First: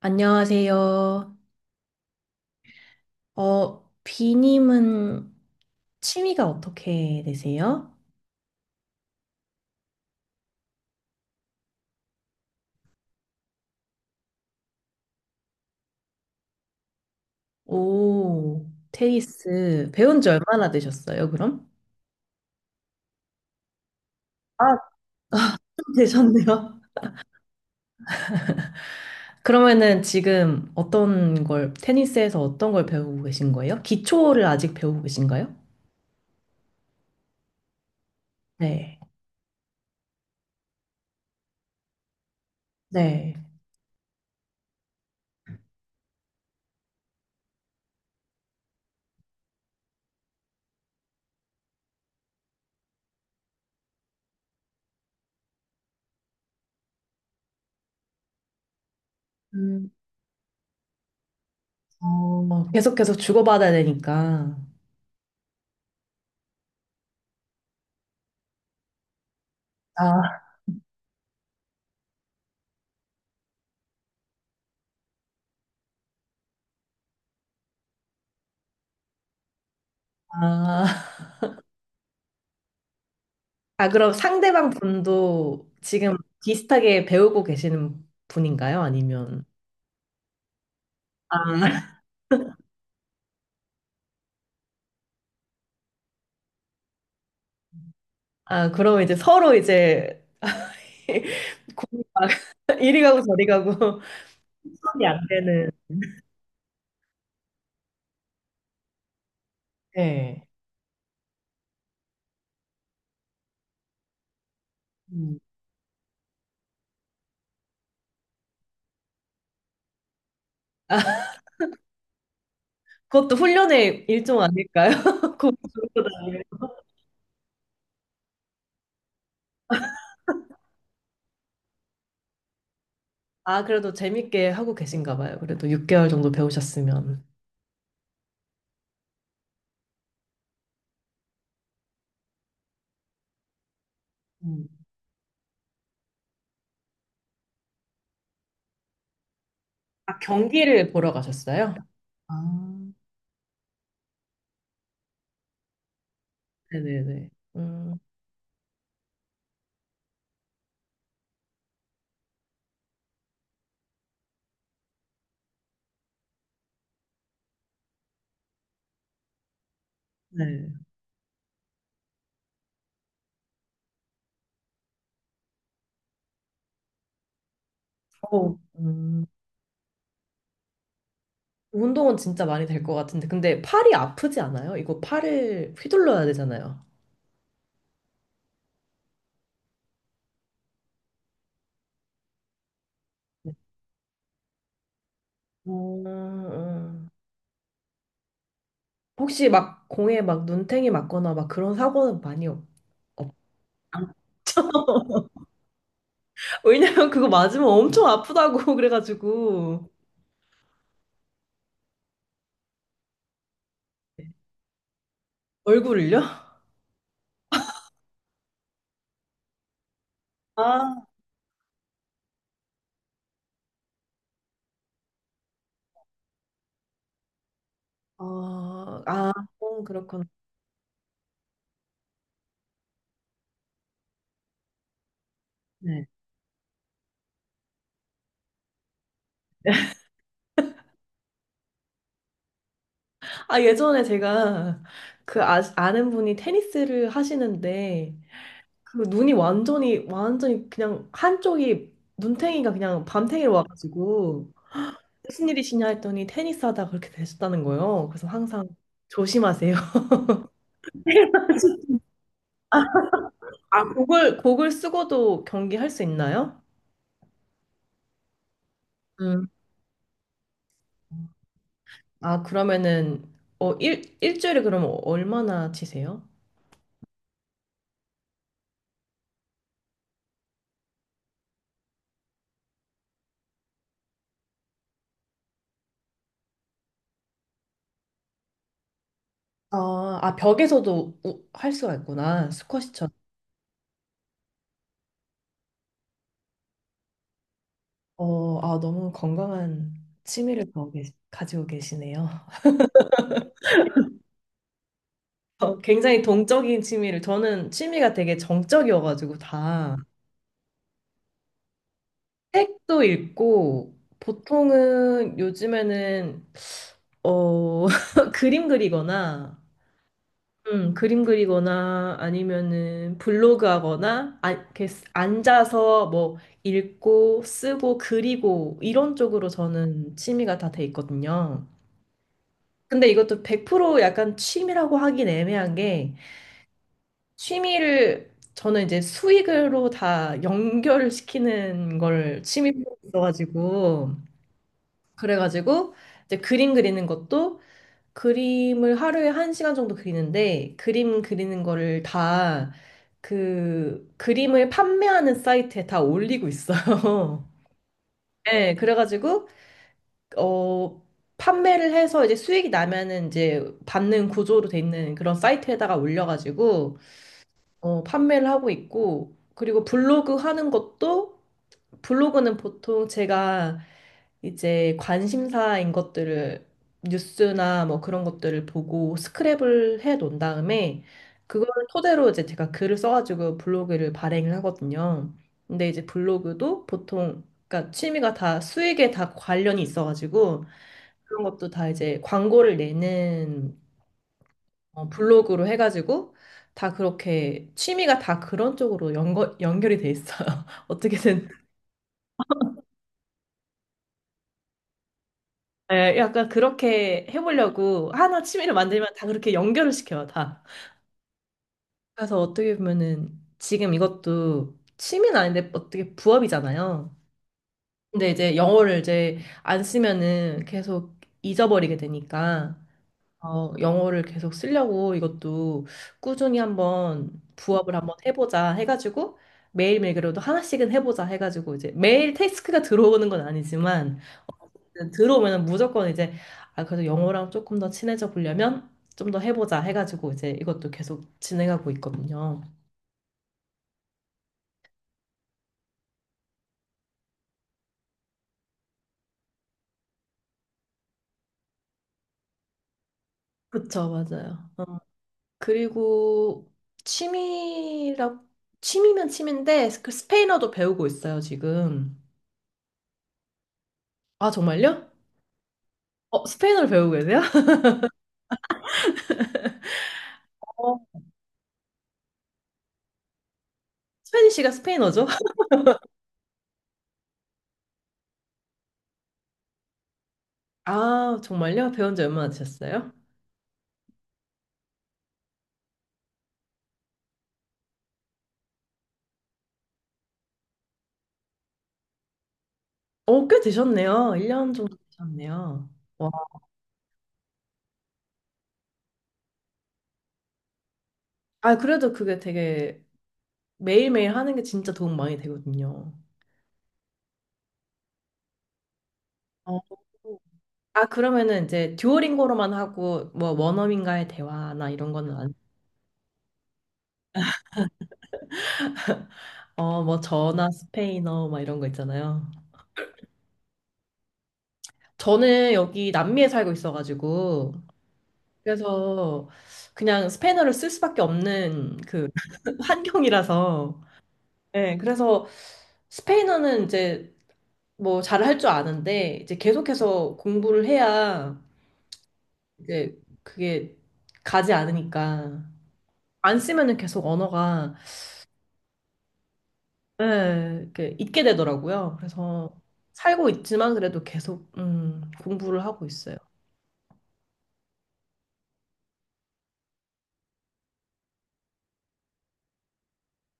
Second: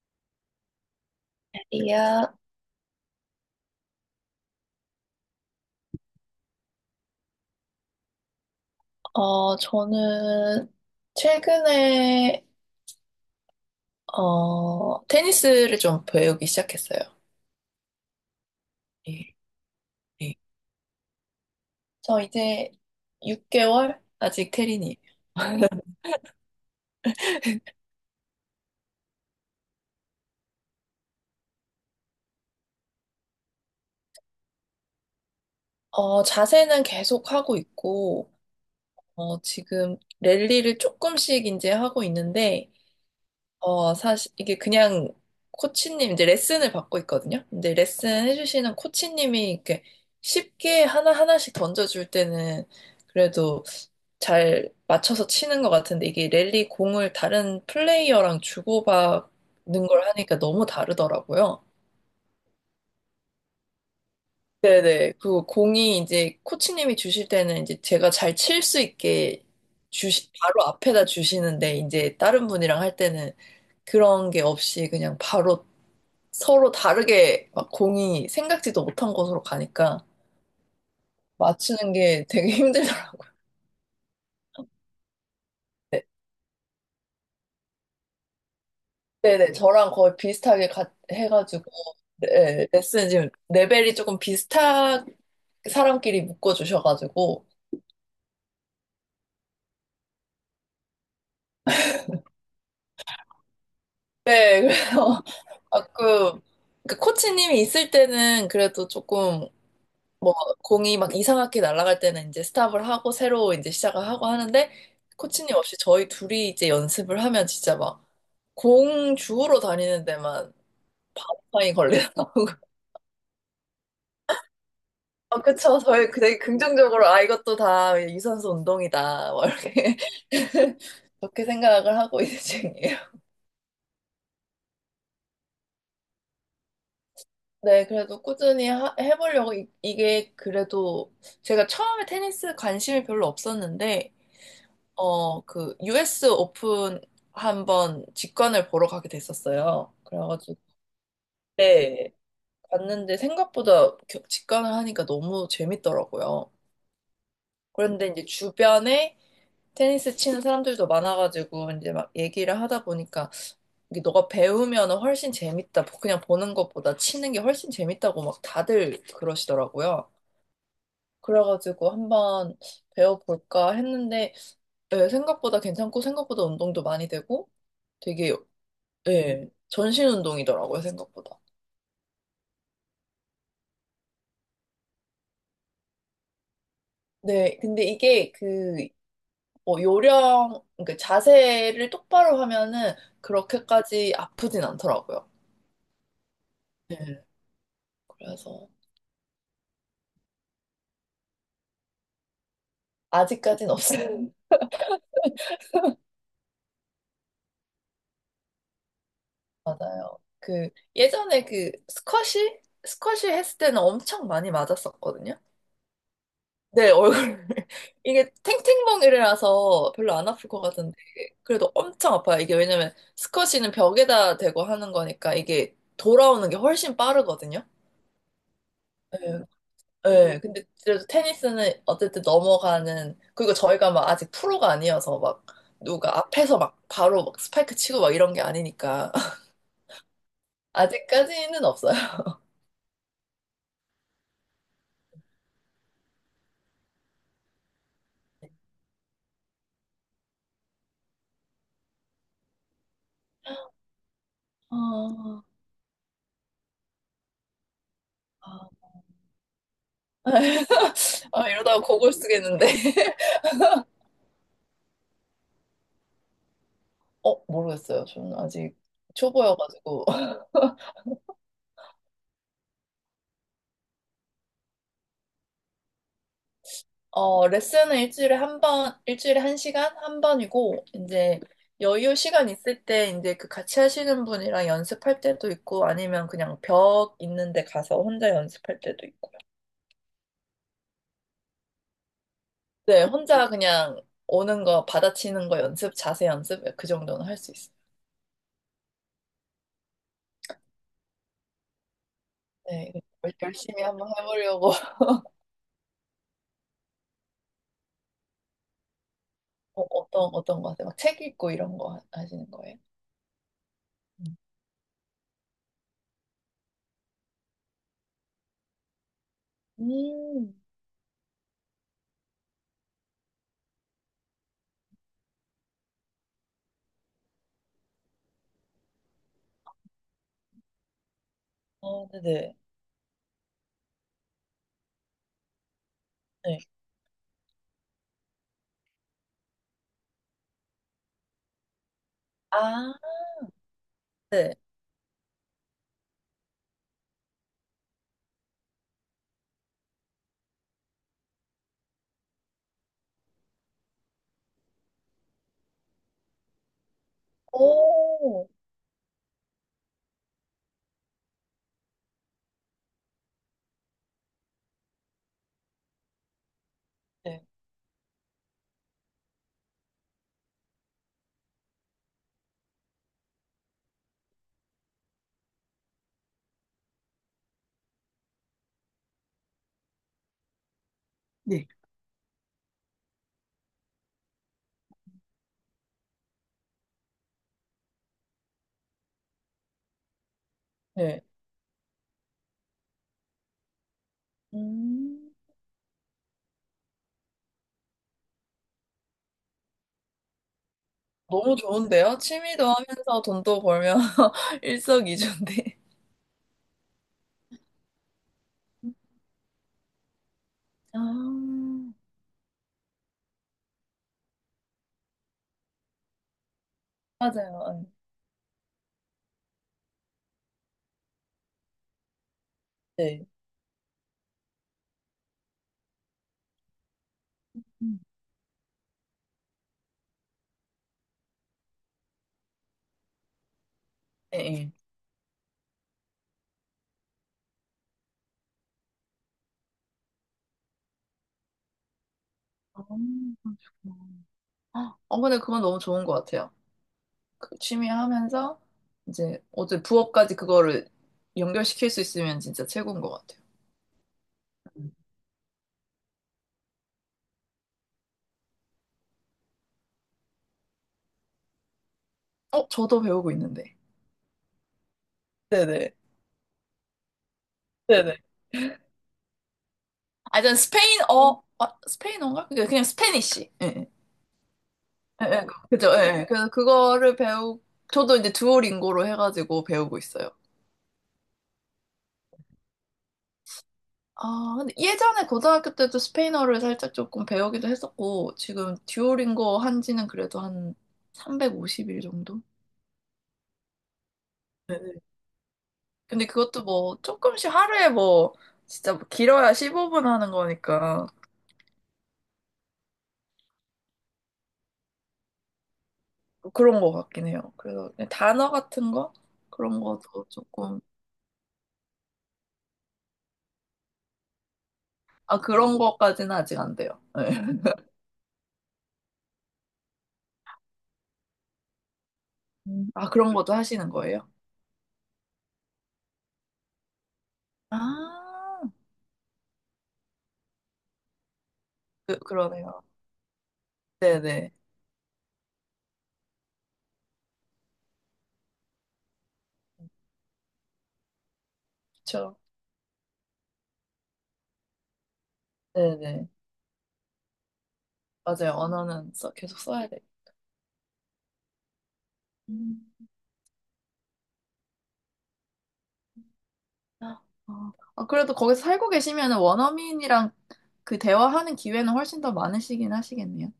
안녕하세요. 이야, 어, 비님은 취미가 어떻게 되세요? 저는 최근에, 테니스를 좀 배우기 시작했어요. 오, 예, 테니스 배운 지 예. 얼마나 되셨어요, 그럼? 저 이제 6개월? 아직 아, 테린이에요. 좀 되셨네요. 그러면은 지금 테니스에서 어떤 걸 배우고 계신 거예요? 기초를 아직 배우고 계신가요? 자세는 계속 하고 있고, 네. 지금 랠리를 조금씩 이제 하고 있는데, 네. 사실 이게 그냥 코치님 이제 레슨을 받고 있거든요. 근데 레슨 해주시는 코치님이 이렇게 쉽게 하나하나씩 던져줄 때는 그래도 잘 맞춰서 치는 것 같은데 이게 랠리 공을 다른 플레이어랑 주고받는 음, 걸 하니까 너무 다르더라고요. 어, 계속해서 주고받아야 되니까. 네네. 그 공이 이제 코치님이 주실 때는 이제 제가 잘 칠 수 있게 주시, 아. 바로 앞에다 주시는데 이제 다른 분이랑 할 때는 그런 게 없이 그냥 바로 서로 다르게 막 공이 생각지도 못한 곳으로 가니까 아, 맞추는 게 되게 힘들더라고요. 아, 그럼 상대방 분도 네, 지금 비슷하게 배우고 계시는 분인가요? 아니면 네네, 저랑 거의 비슷하게 아, 해가지고 네, 네, 레슨 지금 레벨이 조금 비슷한 사람끼리 묶어주셔가지고 아, 그럼 이제 서로 이제 공이 막 이리 가고 저리 가고 네, 손이 안 그래서 되는 가끔 그 코치님이 있을 때는 그래도 조금 뭐 네. 공이 막 이상하게 날아갈 때는 이제 스탑을 하고 새로 이제 시작을 하고 하는데 음. 코치님 없이 저희 둘이 이제 연습을 하면 진짜 막 공 주우러 다니는 데만 아, 반파이 걸리더라고. 그것도 훈련의 일종 아닐까요? 아, 그쵸. 저희 되게 니 긍정적으로 아 이것도 다 유산소 운동이다. 뭐 이렇게 그렇게 생각을 하고 있는 중이에요. 아, 그래도 재밌게 하고 계신가 봐요. 그래도 6개월 정도 배우셨으면. 네, 그래도 꾸준히 해보려고 이게 그래도 제가 처음에 테니스 관심이 별로 없었는데 음. 어, 그, US 오픈 한번 직관을 보러 가게 됐었어요. 아, 그래가지고, 경기를 보러 가셨어요? 그때 아, 갔는데 생각보다 직관을 하니까 너무 재밌더라고요. 네네네. 음, 그런데 이제 주변에 테니스 치는 사람들도 많아가지고, 이제 막 얘기를 하다 보니까, 이게 너가 배우면 훨씬 재밌다. 그냥 보는 것보다 치는 게 훨씬 재밌다고 막 다들 그러시더라고요. 네. 그래가지고 한번 배워볼까 했는데, 네, 생각보다 괜찮고, 생각보다 운동도 많이 되고, 되게 어, 음. 예, 전신 운동이더라고요, 생각보다. 운동은 진짜 많이 될 것 같은데. 근데 팔이 아프지 않아요? 이거 팔을 휘둘러야 되잖아요. 네, 근데 이게 그, 뭐, 요령, 그러니까 자세를 똑바로 하면은 그렇게까지 아프진 않더라고요. 음, 음. 네, 그래서 혹시 막 공에 막 눈탱이 맞거나 막 그런 사고는 많이 없, 없. 아직까진 없어요. 왜냐면 그거 맞으면 엄청 아프다고 그래가지고. 맞아요. 그, 예전에 그, 스쿼시? 스쿼시 했을 때는 엄청 많이 맞았었거든요. 얼굴을요? 네, 얼굴. 이게 탱탱멍이라서 별로 안 아플 것 같은데, 아, 그래도 엄청 아파요. 이게 왜냐면 스쿼시는 벽에다 대고 하는 거니까 이게 돌아오는 게 훨씬 빠르거든요. 어, 아, 예, 어, 그렇구나. 예. 근데 그래도 테니스는 어쨌든 넘어가는, 그리고 저희가 막 아직 프로가 아니어서 막 네. 누가 앞에서 막 바로 막 스파이크 치고 막 이런 게 아니니까. 아직까지는 없어요. 아, 예전에 제가 그 아, 아는 분이 테니스를 하시는데 그 눈이 완전히 완전히 그냥 한쪽이 눈탱이가 그냥 밤탱이로 와가지고 아, 무슨 일이시냐 했더니 테니스 하다 그렇게 되셨다는 거예요. 그래서 항상 아. 조심하세요. 아, 이러다가 고글 쓰겠는데. 아, 곡을 쓰고도 경기할 수 있나요? 모르겠어요. 저는 아직 음. 초보여가지고. 아, 그러면은 어, 일, 일주일에 그러면 얼마나 치세요? 어, 레슨은 일주일에 한 번, 일주일에 한 시간? 한 번이고, 이제 여유 시간 있을 때 이제 그 같이 하시는 분이랑 연습할 때도 있고, 아니면 그냥 벽 있는데 가서 혼자 연습할 때도 있고요. 아, 아 벽에서도 할 수가 있구나. 네, 스쿼시처럼. 혼자 그냥 오는 거, 받아치는 거 연습, 자세 연습, 그 정도는 할 수 있어요. 어, 아, 너무 건강한 취미를 가지고 계시네요. 네, 열심히 한번 해보려고. 어, 굉장히 동적인 취미를 저는 취미가 되게 정적이어가지고 다 어떤, 어떤 거 하세요? 막 책 읽고 이런 거 하시는 거예요? 책도 읽고 보통은 요즘에는 어 그림 그리거나 음, 그림 그리거나 아니면은 블로그 하거나 아, 이렇게 앉아서 뭐 읽고 쓰고 그리고 이런 쪽으로 저는 취미가 다 돼 있거든요. 어, 네네. 근데 이것도 100% 약간 취미라고 하긴 애매한 게 네. 취미를 저는 이제 수익으로 다 연결시키는 걸 취미로 아, 있어가지고 네. 그래가지고 이제 그림 그리는 것도 그림을 하루에 1시간 정도 그리는데 그림 그리는 거를 다 그 그림을 판매하는 사이트에 다 올리고 있어요. 오, 네, 그래가지고 어 판매를 해서 이제 수익이 나면은 이제 받는 구조로 돼 있는 그런 사이트에다가 올려가지고 네. 어, 판매를 하고 있고, 그리고 블로그 하는 것도, 블로그는 보통 제가 이제 관심사인 것들을, 뉴스나 뭐 그런 것들을 보고 스크랩을 해 놓은 다음에, 네. 그거를 토대로 이제 제가 글을 써가지고 블로그를 발행을 하거든요. 근데 이제 블로그도 보통, 그러니까 취미가 다 수익에 다 관련이 있어가지고, 네. 그런 것도 다 이제 광고를 내는 어, 음. 블로그로 해가지고 다 그렇게 취미가 다 그런 쪽으로 연결이 돼 있어요. 어떻게든 너무 좋은데요? 취미도 하면서 돈도 벌면 일석이조인데. 예, 약간 그렇게 해보려고 하나 취미를 만들면 다 그렇게 연결을 시켜요, 다. 아, 그래서 어떻게 보면은 지금 이것도 취미는 아닌데 어떻게 부업이잖아요. 맞아요. 근데 이제 영어를 이제 안 쓰면은 계속 잊어버리게 되니까. 네. 어, 영어를 계속 쓰려고 이것도 꾸준히 한번 부업을 음. 한번 해보자 해가지고 매일매일 그래도 하나씩은 해보자 해가지고 이제 매일 태스크가 들어오는 건 아니지만 예, 예. 어쨌든 들어오면 무조건 이제 아, 그래도 영어랑 조금 더 친해져 보려면 좀 더 해보자 해가지고 이제 이것도 계속 진행하고 있거든요. 아, 그러시구나. 아, 근데 그건 너무 좋은 것 같아요. 그 취미 하면서 이제 어제 부업까지 그거를 연결시킬 수 있으면 진짜 최고인 것 같아요. 그쵸, 맞아요. 음. 어, 그리고 취미라, 취미면 취미인데 그 스페인어도 배우고 있어요, 지금. 저도 배우고 있는데. 아, 정말요? 네네. 어, 스페인어를 배우고 계세요? 네네. 아, 전 어, 스페인어, 아, 스페인어인가? 그냥 스페니쉬. 예, 예. 스페니쉬가 스페인어죠? 예, 예, 그죠, 예. 예. 그래서 그거를 배우, 저도 이제 두오링고로 해가지고 배우고 있어요. 아, 정말요? 배운 지 얼마나 되셨어요? 아, 근데 예전에 고등학교 때도 스페인어를 살짝 조금 배우기도 했었고, 지금 듀오링고 한 지는 그래도 한 350일 정도? 어, 꽤 되셨네요. 1년 정도 네. 되셨네요. 근데 와. 그것도 뭐 조금씩 하루에 뭐, 진짜 뭐 길어야 15분 하는 거니까 아, 그래도 그게 되게 매일매일 하는 게 진짜 도움 많이 되거든요. 뭐 그런 거 같긴 해요. 그래서 그냥 단어 같은 거? 어. 그런 것도 조금, 아, 그러면은 이제 듀오링고로만 하고 뭐 원어민과의 대화나 이런 거는 아, 안, 그런 것까지는 아직 안 돼요. 네. 어, 뭐 저나 스페인어 막 이런 거 있잖아요. 음. 아, 그런 것도 하시는 거예요? 저는 여기 남미에 살고 있어가지고 아. 그래서 그냥 스페인어를 쓸 수밖에 없는 그 그러네요. 환경이라서 네네. 네, 그래서 스페인어는 이제 뭐 잘 할 줄 아는데 이제 계속해서 공부를 해야 그쵸? 이제 그게 가지 않으니까 네네. 안 쓰면은 계속 언어가 맞아요. 언어는 써, 계속 써야 돼요. 네, 이렇게 잊게 되더라고요. 그래서 음. 살고 있지만 그래도 계속 공부를 하고 있어요. 아, 아, 그래도 거기서 살고 계시면 원어민이랑 그 대화하는 기회는 훨씬 더 많으시긴 하시겠네요.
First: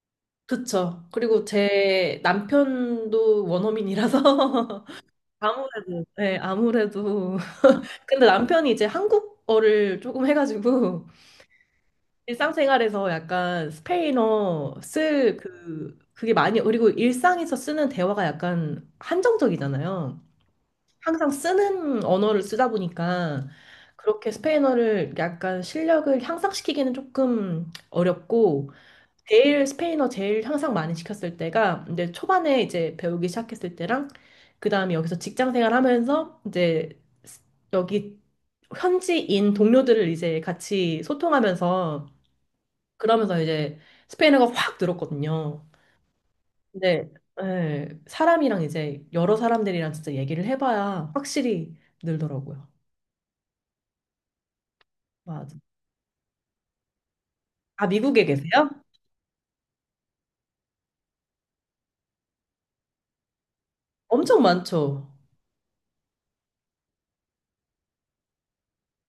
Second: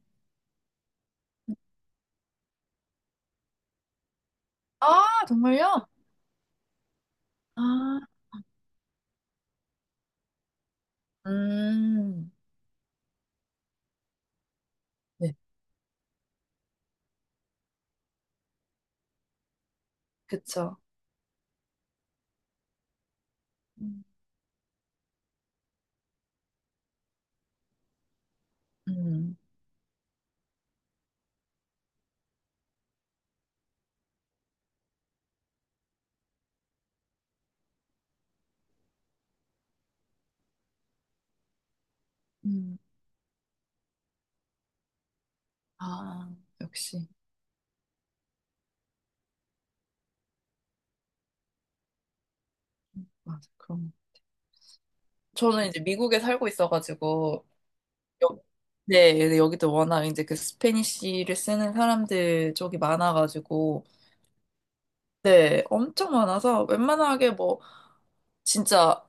그쵸. 그리고 제 남편도 원어민이라서 아, 정말요? 아무래도 네, 아무래도 아, 근데 남편이 이제 한국어를 조금 해가지고 음, 일상생활에서 약간 스페인어 네, 쓸 그, 그게 많이, 그리고 일상에서 쓰는 대화가 약간 한정적이잖아요. 그쵸. 항상 쓰는 언어를 쓰다 보니까 음. 그렇게 스페인어를 약간 실력을 향상시키기는 조금 어렵고, 음, 제일 스페인어 제일 향상 많이 시켰을 때가 이제 초반에 이제 배우기 시작했을 때랑, 그 다음에 여기서 직장 생활 하면서 이제 여기 현지인 동료들을 이제 같이 소통하면서 음, 그러면서 이제 스페인어가 확 늘었거든요. 아, 역시. 근데 예, 사람이랑 이제 여러 사람들이랑 진짜 얘기를 해봐야 확실히 늘더라고요. 맞아, 그럼. 맞아. 저는 이제 미국에 살고 있어가지고, 아, 미국에 여, 계세요? 네, 네, 여기도 워낙 이제 그 스페니쉬를 쓰는 사람들 쪽이 많아가지고, 엄청 많죠. 네, 엄청 많아서 웬만하게 뭐 진짜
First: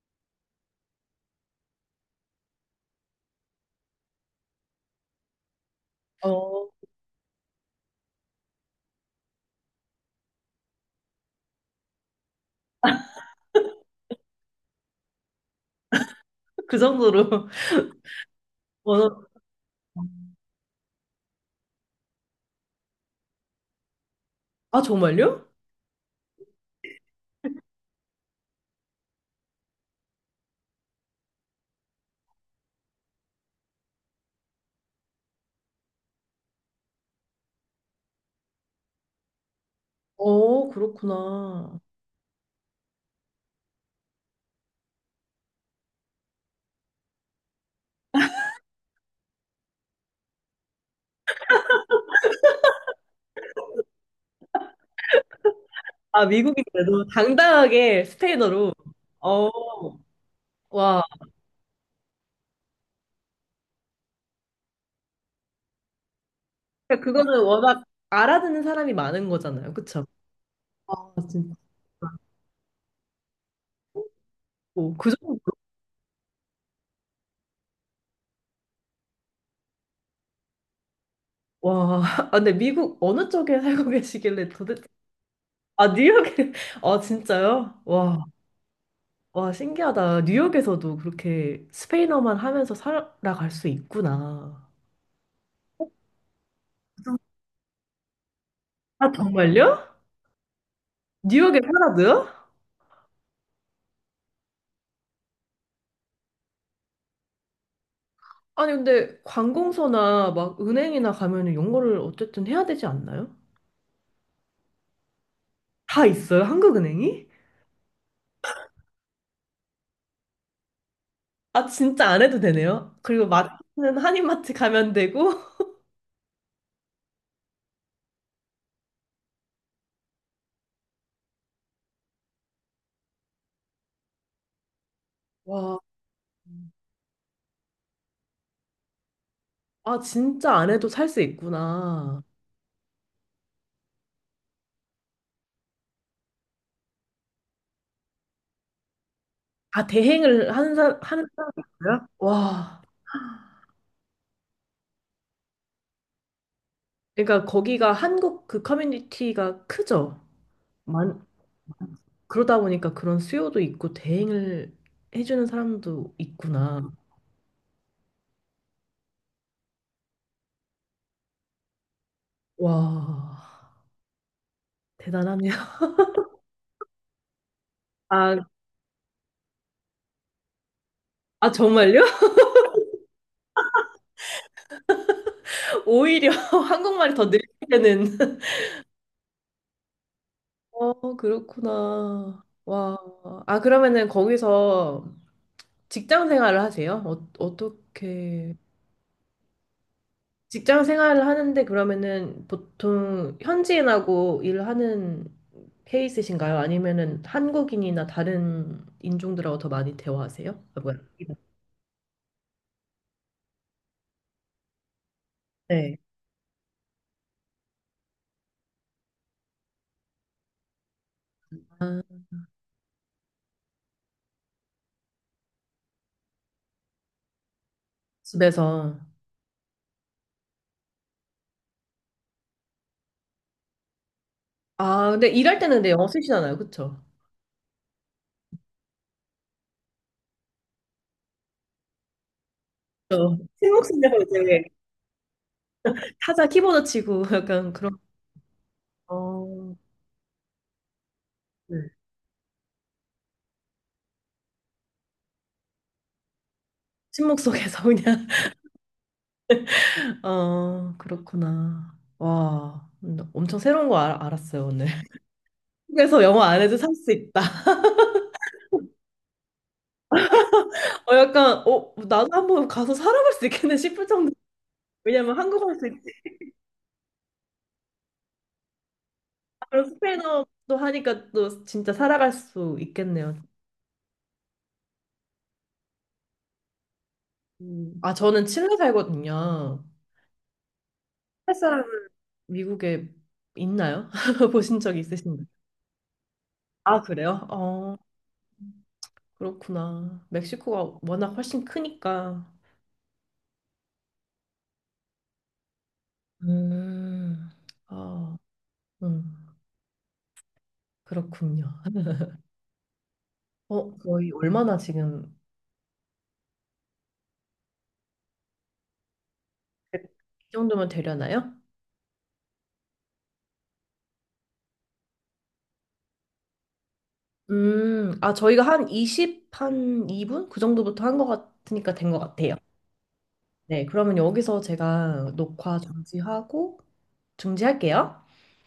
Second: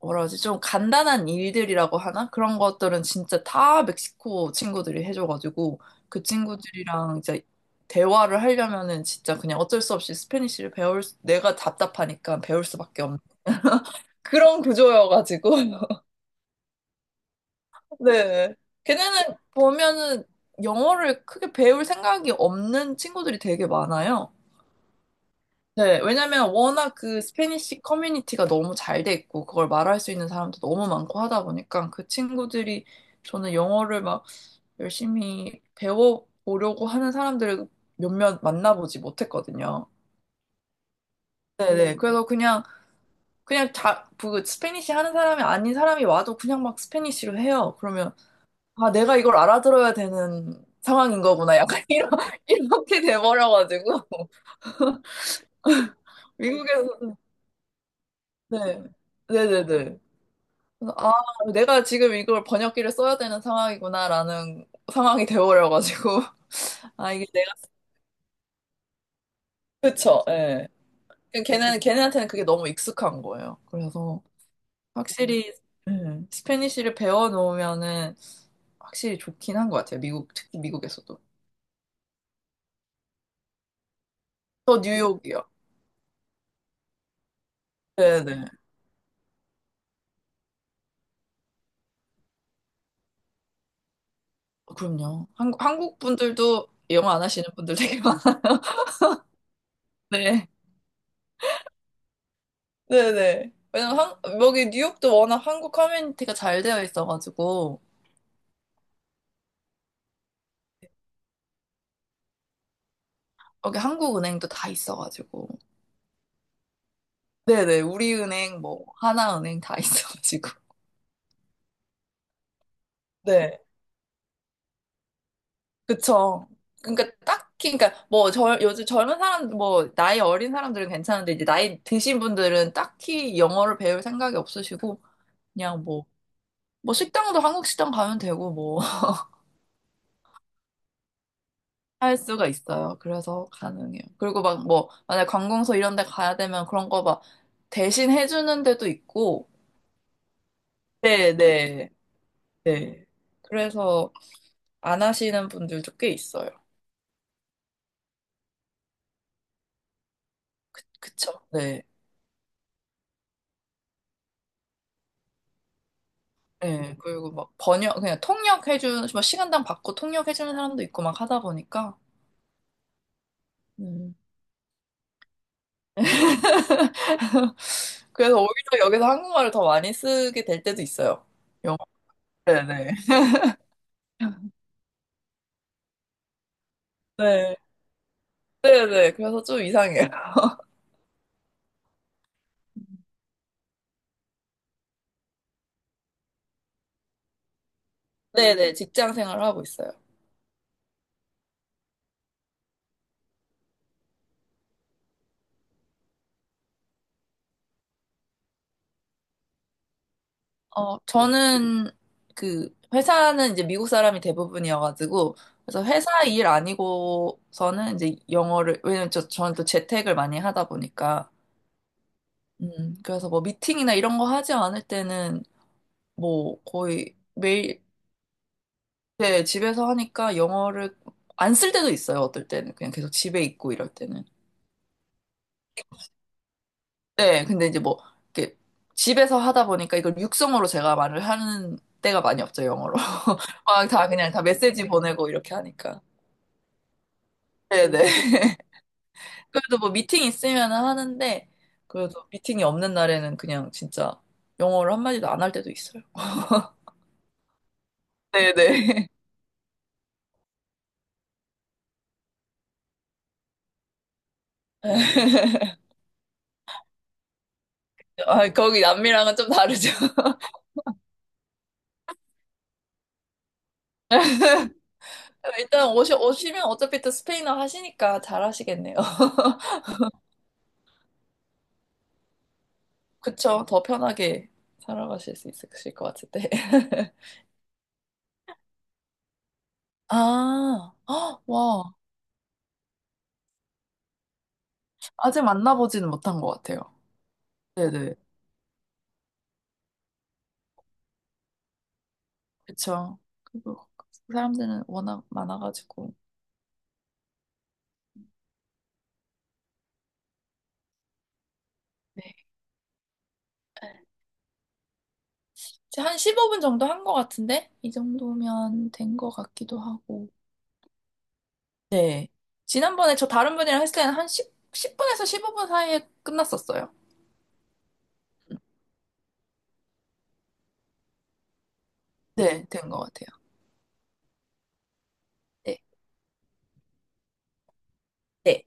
뭐라 하지 좀 간단한 일들이라고 하나? 그런 것들은 진짜 다 멕시코 친구들이 해줘가지고 그 어, 친구들이랑 이제 대화를 하려면은 진짜 그냥 어쩔 수 없이 스페니쉬를 내가 답답하니까 배울 수밖에 없는 그런 구조여가지고 그 정도로 네. 언어. 걔네는 보면은 영어를 크게 배울 생각이 없는 친구들이 되게 많아요. 아, 정말요? 네, 왜냐면 워낙 그 스페니쉬 커뮤니티가 너무 잘 돼 있고 그걸 말할 수 있는 사람도 너무 많고 하다 보니까 그 친구들이 저는 영어를 막 열심히 배워보려고 하는 사람들을 몇몇 만나보지 못했거든요. 어, 그렇구나. 네네. 음. 그래서 그냥, 그냥 자, 그 스페니쉬 하는 사람이 아닌 사람이 와도 그냥 막 스페니쉬로 해요. 그러면, 아, 내가 이걸 알아들어야 되는 상황인 거구나. 약간 이런, 이렇게 돼버려가지고. 아, 미국이 그래도 미국에서, 당당하게 스페인어로. 네. 어, 네네네. 그래서 와. 아, 내가 지금 이걸 번역기를 써야 되는 상황이구나라는 상황이 되어버려가지고. 그러니까 아, 이게 그거는 내가, 워낙 알아듣는 사람이 많은 거잖아요. 그쵸? 그쵸, 예. 아, 그냥 진짜. 걔는, 걔네한테는 그게 너무 익숙한 거예요. 그래서 오, 그 확실히, 정도. 예, 스페니쉬를 배워놓으면은 확실히 좋긴 한 것 같아요. 미국, 특히 미국에서도. 와, 아, 근데 미국 어느 쪽에 살고 계시길래 저 도대체, 뉴욕이요. 아, 뉴욕에, 아, 진짜요? 와, 네네. 와, 신기하다. 뉴욕에서도 그렇게 스페인어만 하면서 살아갈 수 있구나. 그럼요. 한, 한국 분들도 영어 안 하시는 분들 되게 많은데. 아, 정말요? 뉴욕에 살아도요? 네네. 왜냐면 한, 여기 뉴욕도 워낙 한국 커뮤니티가 잘 되어 있어가지고. 아니, 근데 관공서나 막 은행이나 가면은 영어를 어쨌든 해야 되지 않나요? 여기 한국은행도 다 있어가지고. 다 있어요, 한국은행이? 네네, 우리은행, 뭐, 하나은행 다 있어가지고. 아, 진짜 안 해도 되네요. 그리고 네, 마트는 한인마트 가면 되고, 그쵸. 그러니까 딱히, 그러니까 뭐, 저, 요즘 젊은 사람, 뭐, 나이 어린 사람들은 괜찮은데, 이제 나이 드신 분들은 딱히 영어를 배울 생각이 없으시고, 와, 그냥 뭐, 뭐, 식당도 한국 식당 가면 되고, 뭐, 아, 진짜 안 해도 살 수 할 있구나. 수가 있어요. 그래서 가능해요. 그리고 막 뭐, 만약 관공서 이런 데 가야 되면 그런 거 막, 대신 해주는 데도 있고, 아, 대행을 하는 네네, 사람이 네. 있어요? 와. 네, 네. 그래서 안 하시는 분들도 꽤 있어요. 그러니까 거기가 한국 그 커뮤니티가 크죠? 많, 그쵸? 네. 그러다 보니까 그런 수요도 있고 대행을 해주는 사람도 있구나. 네. 그리고 막 번역, 그냥 통역해주는, 뭐 시간당 받고 통역해주는 사람도 있고 막 하다 보니까. 와, 음. 대단하네요. 아, 그래서 오히려 여기서 한국말을 더 많이 쓰게 될 때도 있어요. 아 영어. 정말요? 네네. 오히려 한국말이 더 네. 늘리는. 네네. 그래서 좀 이상해요. 어, 그렇구나. 와. 아, 그러면은 거기서 직장 생활을 하세요? 어, 어떻게 네네. 직장 생활을 하고 있어요. 직장 생활을 하는데 그러면은 보통 현지인하고 일하는 케이스신가요? 아니면은 한국인이나 다른 인종들하고 더 많이 대화하세요? 아, 뭐야? 저는 그, 회사는 이제 미국 사람이 대부분이어가지고, 그래서 네. 회사 일 아니고서는 이제 영어를, 왜냐면 저, 저는 또 재택을 많이 하다 보니까, 아, 그래서 뭐 미팅이나 이런 거 하지 않을 때는 뭐 거의 매일 집에서. 네, 집에서 하니까 영어를 안 쓸 때도 있어요. 어떨 때는 그냥 계속 집에 있고 이럴 때는. 아, 근데 일할 때는 근데 영어 쓰시잖아요. 그쵸? 네, 근데 이제 뭐 이렇게 집에서 하다 보니까 이걸 육성으로 제가 말을 하는 때가 많이 없죠, 영어로. 저 침묵 막 다 속에서 그냥 다 이제 메시지 보내고 이렇게 하니까. 타자 키보드 치고 약간 그런, 네네. 어, 그래도 뭐 미팅 있으면 하는데 네. 그래도 미팅이 없는 날에는 그냥 진짜 영어를 한마디도 안 할 때도 있어요. 침묵 속에서 그냥, 네네. 어, 그렇구나. 와, 엄청 새로운 거 알, 알았어요, 오늘. 한에서 영어 안 해도 살 수 있다. 아, 거기 남미랑은 좀 다르죠. 어, 약간, 어, 나도 한번 가서 살아갈 수 있겠네 싶을 정도. 왜냐면 한국어할 수 일단 있지. 오시, 오시면 어차피 또 스페인어 하시니까 잘 하시겠네요. 그럼 스페인어도 하니까 또 진짜 살아갈 수 있겠네요. 그쵸? 더 편하게 살아가실 수 있으실 것 같은데. 음. 아, 저는 칠레 살거든요. 아, 헉, 칠레 사람 와. 미국에 있나요? 보신 적 아직 있으신가요? 만나보지는 못한 것 같아요. 아, 그래요? 어, 네네. 그렇구나. 멕시코가 워낙 훨씬 크니까. 그쵸. 그리고 사람들은 워낙 많아가지고. 음, 아, 음, 그렇군요. 네. 어, 거의 얼마나 지금, 이제 한 15분 정도 한 것 같은데? 이 정도면 된 것 같기도 하고. 이 정도면 되려나요? 네. 지난번에 저 다른 분이랑 했을 때는 한 10분에서 15분 사이에 끝났었어요. 아, 저희가 한 20, 한이 분 그 정도부터 한 것 같으니까 된 것 같아요. 네, 된 것 같아요. 네, 그러면 여기서 제가 녹화 네. 중지하고, 중지할게요. 네.